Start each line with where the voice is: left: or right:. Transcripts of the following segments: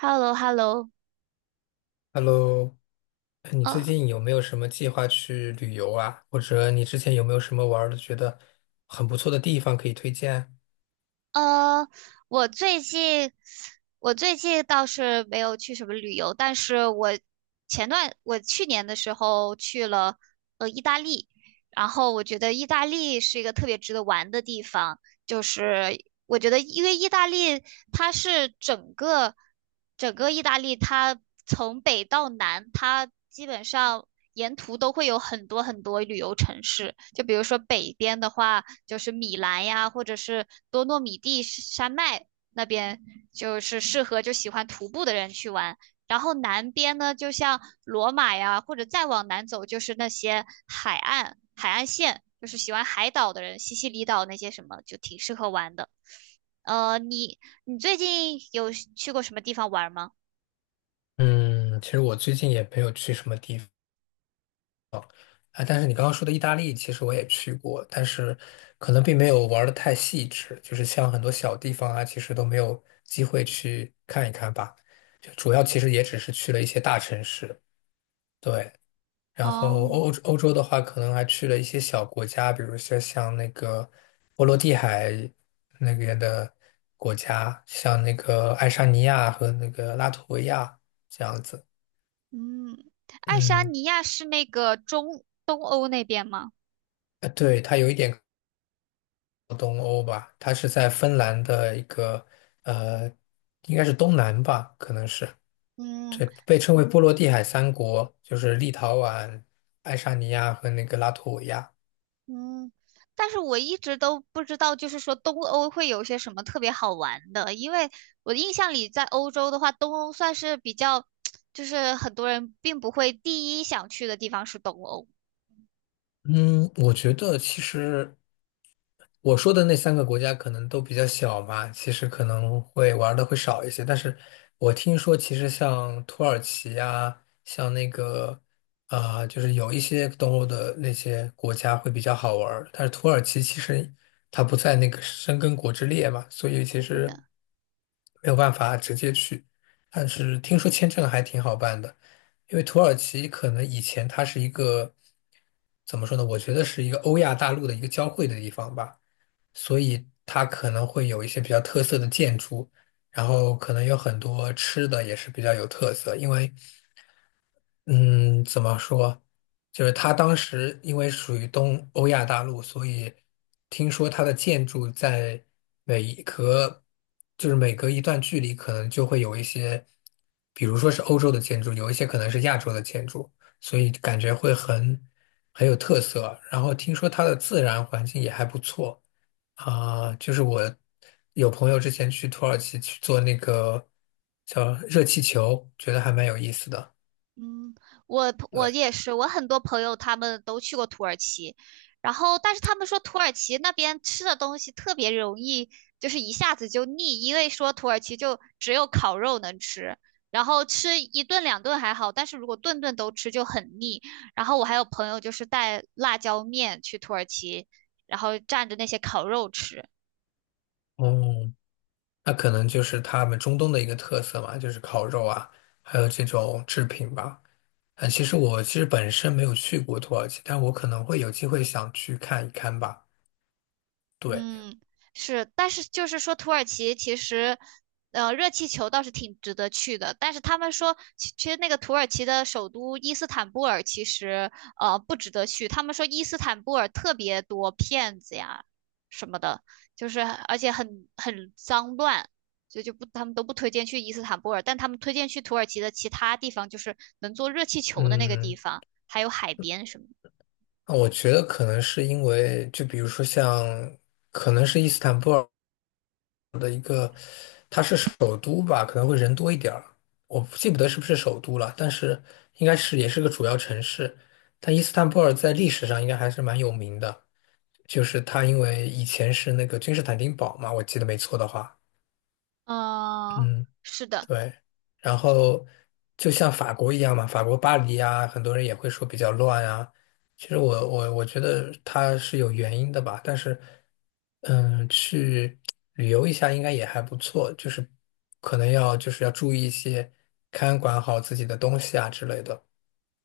right: h e l l o h e l l o
left: Hello，哎你最
right: 呃
left: 近有没有什么计划去旅游啊？或者你之前有没有什么玩儿的觉得很不错的地方可以推荐？
right: 呃，我最近我最近倒是没有去什么旅游，但是我我去年的时候去了意大利。然后我觉得意大利是一个特别值得玩的地方。就是我觉得，因为意大利它是整个整个意大利，它从北到南，它基本上沿途都会有很多很多旅游城市。就比如说北边的话，就是米兰呀，或者是多诺米蒂山脉那边，就是适合就喜欢徒步的人去玩。然后南边呢，就像罗马呀，或者再往南走，就是那些海岸、海岸线，就是喜欢海岛的人，西西里岛那些什么，就挺适合玩的。呃，你你最近有去过什么地方玩吗？
left: 嗯，其实我最近也没有去什么地方啊，但是你刚刚说的意大利，其实我也去过，但是可能并没有玩的太细致，就是像很多小地方啊，其实都没有机会去看一看吧。就主要其实也只是去了一些大城市，对。然后
right: 哦。
left: 欧洲的话，可能还去了一些小国家，比如说像那个波罗的海那边的国家，像那个爱沙尼亚和那个拉脱维亚这样子。
right: 嗯，爱沙
left: 嗯，
right: 尼亚是那个中东欧那边吗？
left: 对，它有一点靠东欧吧，它是在芬兰的一个呃，应该是东南吧，可能是
right: 嗯。
left: 这被称为波罗的海三国，就是立陶宛、爱沙尼亚和那个拉脱维亚。
right: 嗯，但是我一直都不知道，就是说东欧会有些什么特别好玩的，因为我的印象里，在欧洲的话，东欧算是比较，就是很多人并不会第一想去的地方是东欧。
left: 嗯，我觉得其实。我说的那3个国家可能都比较小嘛，其实可能会玩的会少一些。但是我听说，其实像土耳其啊，像那个啊、就是有一些东欧的那些国家会比较好玩儿但是土耳其其实它不在那个申根国之列嘛，所以其
right: 是
left: 实
right: 的。
left: 没有办法直接去。但是听说签证还挺好办的，因为土耳其可能以前它是一个怎么说呢？我觉得是一个欧亚大陆的一个交汇的地方吧。所以它可能会有一些比较特色的建筑，然后可能有很多吃的也是比较有特色。因为，嗯，怎么说，就是它当时因为属于东欧亚大陆，所以听说它的建筑在每一隔，就是每隔一段距离，可能就会有一些，比如说是欧洲的建筑，有一些可能是亚洲的建筑，所以感觉会很有特色。然后听说它的自然环境也还不错。啊，就是我有朋友之前去土耳其去做那个叫热气球，觉得还蛮有意思的。
right: 嗯，我
left: 对，
right: 也是，我很多朋友他们都去过土耳其。然后但是他们说土耳其那边吃的东西特别容易就是一下子就腻，因为说土耳其就只有烤肉能吃，然后吃一顿两顿还好，但是如果顿顿都吃就很腻。然后我还有朋友就是带辣椒面去土耳其，然后蘸着那些烤肉吃。
left: 哦，那可能就是他们中东的一个特色嘛，就是烤肉啊，还有这种制品吧。啊，其实我其实本身没有去过土耳其，但我可能会有机会想去看一看吧。对，
right: 嗯，是。但是就是说，土耳其其实，热气球倒是挺值得去的。但是他们说，其实那个土耳其的首都伊斯坦布尔其实，不值得去。他们说伊斯坦布尔特别多骗子呀什么的，就是而且很脏乱，所以就不他们都不推荐去伊斯坦布尔，但他们推荐去土耳其的其他地方，就是能坐热气球的那个地
left: 嗯，
right: 方，还有海边什么的。
left: 那我觉得可能是因为，就比如说像，可能是伊斯坦布尔。它是首都吧，可能会人多一点儿，我不记不得是不是首都了，但是应该是也是个主要城市。但伊斯坦布尔在历史上应该还是蛮有名的，就是它因为以前是那个君士坦丁堡嘛，我记得没错的话，
right: 嗯，
left: 嗯，
right: 是的。
left: 对，然后就像法国一样嘛，法国巴黎啊，很多人也会说比较乱啊。其实我觉得它是有原因的吧，但是，去旅游一下应该也还不错，就是可能要就是要注意一些，看管好自己的东西啊之类的。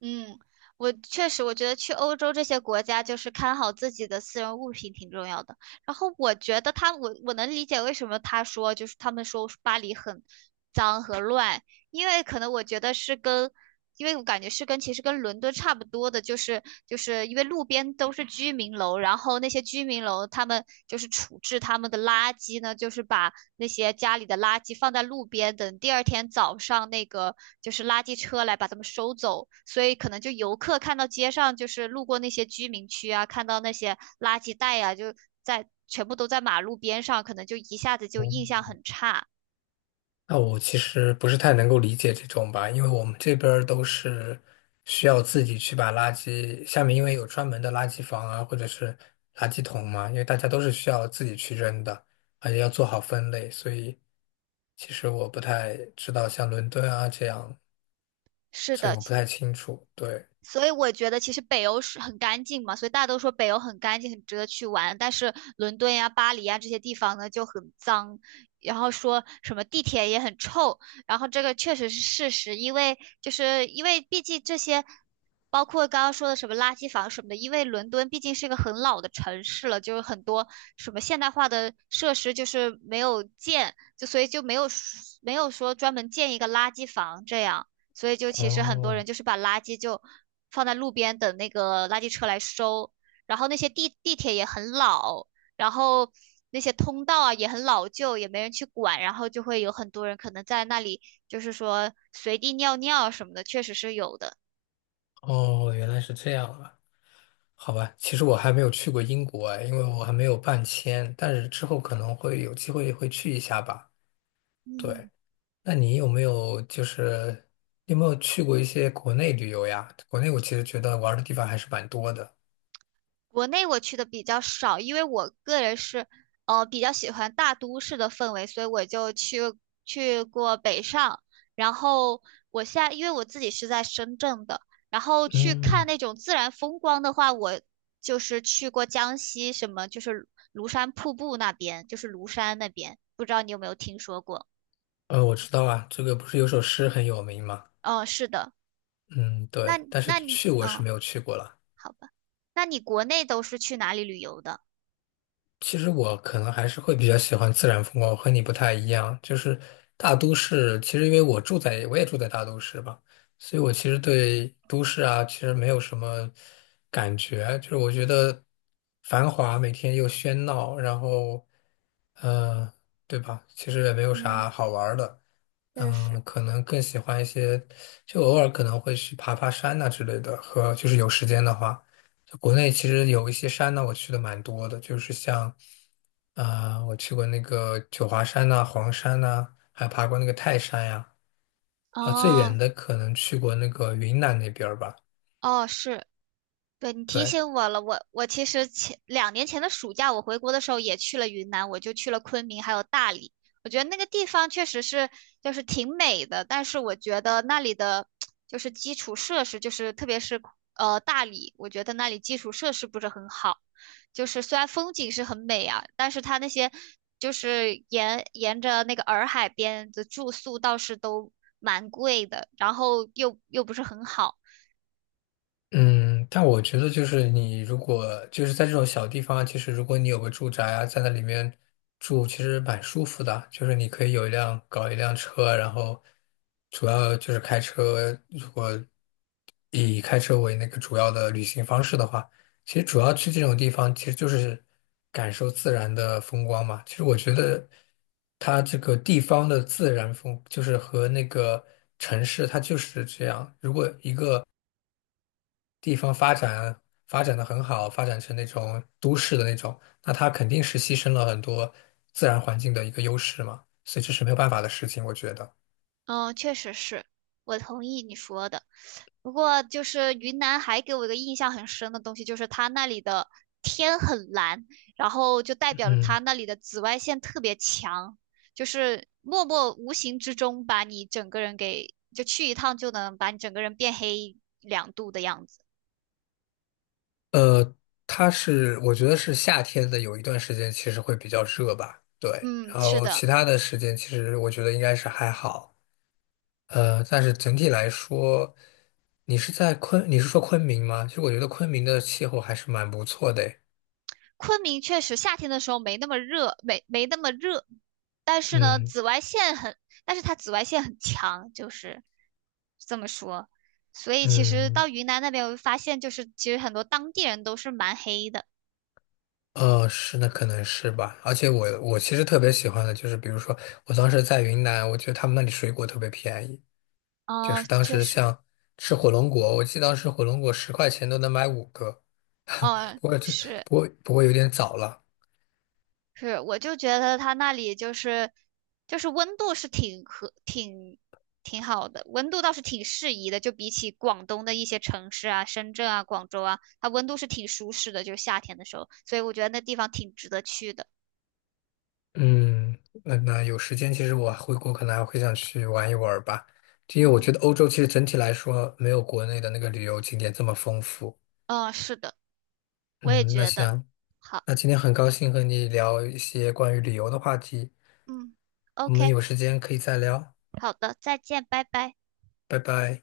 right: 嗯，我确实，我觉得去欧洲这些国家，就是看好自己的私人物品挺重要的。然后我觉得他，我能理解为什么他说，就是他们说巴黎很脏和乱。因为可能我觉得是跟，因为我感觉是跟其实跟伦敦差不多的，就是就是因为路边都是居民楼，然后那些居民楼他们就是处置他们的垃圾呢，就是把那些家里的垃圾放在路边，等第二天早上那个就是垃圾车来把它们收走。所以可能就游客看到街上就是路过那些居民区啊，看到那些垃圾袋啊，就在全部都在马路边上，可能就一下子就印象很差。
left: 那我其实不是太能够理解这种吧，因为我们这边儿都是需要自己去把垃圾，下面因为有专门的垃圾房啊，或者是垃圾桶嘛，因为大家都是需要自己去扔的，而且要做好分类，所以其实我不太知道像伦敦啊这样，
right: 是
left: 所以
right: 的。
left: 我不太清楚。对，
right: 所以我觉得其实北欧是很干净嘛，所以大家都说北欧很干净，很值得去玩。但是伦敦呀、巴黎呀这些地方呢就很脏，然后说什么地铁也很臭。然后这个确实是事实，因为就是因为毕竟这些，包括刚刚说的什么垃圾房什么的，因为伦敦毕竟是一个很老的城市了，就是很多什么现代化的设施就是没有建，就所以就没有说专门建一个垃圾房这样。所以就其实很多
left: 哦
right: 人就是把垃圾就放在路边等那个垃圾车来收。然后那些地铁也很老，然后那些通道啊也很老旧，也没人去管，然后就会有很多人可能在那里就是说随地尿尿什么的，确实是有的。
left: 哦，原来是这样啊，好吧，其实我还没有去过英国哎，因为我还没有办签，但是之后可能会有机会会去一下吧。对。
right: 嗯。
left: 那你有没有去过一些国内旅游呀？国内我其实觉得玩儿的地方还是蛮多的。
right: 国内我去的比较少，因为我个人是比较喜欢大都市的氛围，所以我就去过北上。然后我现在因为我自己是在深圳的，然后去看
left: 嗯，
right: 那种自然风光的话，我就是去过江西什么，就是庐山瀑布那边，就是庐山那边，不知道你有没有听说过？
left: 我知道啊，这个不是有首诗很有名吗？
right: 嗯，是的。
left: 嗯，
right: 那
left: 对，但是
right: 那你
left: 去我是
right: 嗯，
left: 没有去过了。
right: 好吧，那你国内都是去哪里旅游的？
left: 其实我可能还是会比较喜欢自然风光，我和你不太一样。就是大都市，其实因为我也住在大都市吧，所以我其实对都市啊，其实没有什么感觉。就是我觉得繁华，每天又喧闹，然后，嗯对吧？其实也没有
right: 嗯，
left: 啥好玩儿的。
right: 确实。
left: 可能更喜欢一些，就偶尔可能会去爬爬山呐、之类的，和就是有时间的话。国内其实有一些山呢，我去的蛮多的，就是像，啊、我去过那个九华山呐、黄山呐、还爬过那个泰山呀、啊，最远
right: 哦。
left: 的可能去过那个云南那边儿吧，
right: 哦，是。对，你提
left: 对。
right: 醒我了，我其实前两年前的暑假我回国的时候也去了云南，我就去了昆明还有大理。我觉得那个地方确实是就是挺美的。但是我觉得那里的就是基础设施，就是特别是大理，我觉得那里基础设施不是很好，就是虽然风景是很美啊，但是它那些就是沿着那个洱海边的住宿倒是都蛮贵的，然后又不是很好。
left: 嗯，但我觉得就是你如果就是在这种小地方，其实如果你有个住宅啊，在那里面住，其实蛮舒服的。就是你可以有一辆搞一辆车，然后主要就是开车。如果以开车为那个主要的旅行方式的话，其实主要去这种地方，其实就是感受自然的风光嘛。其实我觉得它这个地方的自然风，就是和那个城市它就是这样。如果一个地方发展的很好，发展成那种都市的那种，那它肯定是牺牲了很多自然环境的一个优势嘛，所以这是没有办法的事情，我觉得。
right: 嗯，确实是，我同意你说的。不过就是云南还给我一个印象很深的东西，就是它那里的天很蓝，然后就代表着它
left: 嗯，
right: 那里的紫外线特别强，就是默默无形之中把你整个人给，就去一趟就能把你整个人变黑两度的样子。
left: 呃，它是我觉得是夏天的有一段时间其实会比较热吧，对，
right: 嗯，
left: 然
right: 是
left: 后
right: 的。
left: 其他的时间其实我觉得应该是还好，但是整体来说，你是说昆明吗？其实我觉得昆明的气候还是蛮不错的诶。
right: 昆明确实夏天的时候没那么热，没那么热，但是呢，
left: 嗯
right: 紫外线很，但是它紫外线很强，就是这么说。所以其实
left: 嗯。
right: 到云南那边，我就发现就是其实很多当地人都是蛮黑的。
left: 是的，可能是吧。而且我其实特别喜欢的就是，比如说我当时在云南，我觉得他们那里水果特别便宜，就
right: 哦，
left: 是当
right: 确
left: 时
right: 实。
left: 像吃火龙果，我记得当时火龙果10块钱都能买5个。
right: 嗯，
left: 不过
right: 是。
left: 有点早了。
right: 是，我就觉得它那里就是就是温度是挺和挺挺好的，温度倒是挺适宜的，就比起广东的一些城市啊，深圳啊、广州啊，它温度是挺舒适的，就是夏天的时候，所以我觉得那地方挺值得去的。
left: 嗯，那那有时间，其实我回国可能还会想去玩一玩儿吧，因为我
right: 嗯。
left: 觉得欧洲其实整体来说没有国内的那个旅游景点这么丰富。
right: 嗯，是的，我也
left: 嗯，那
right: 觉得。
left: 行，
right: 好。
left: 那今天很高兴和你聊一些关于旅游的话题。
right: 嗯
left: 我们
right: ，OK。
left: 有时间可以再聊，
right: 好的，再见，拜拜。
left: 拜拜。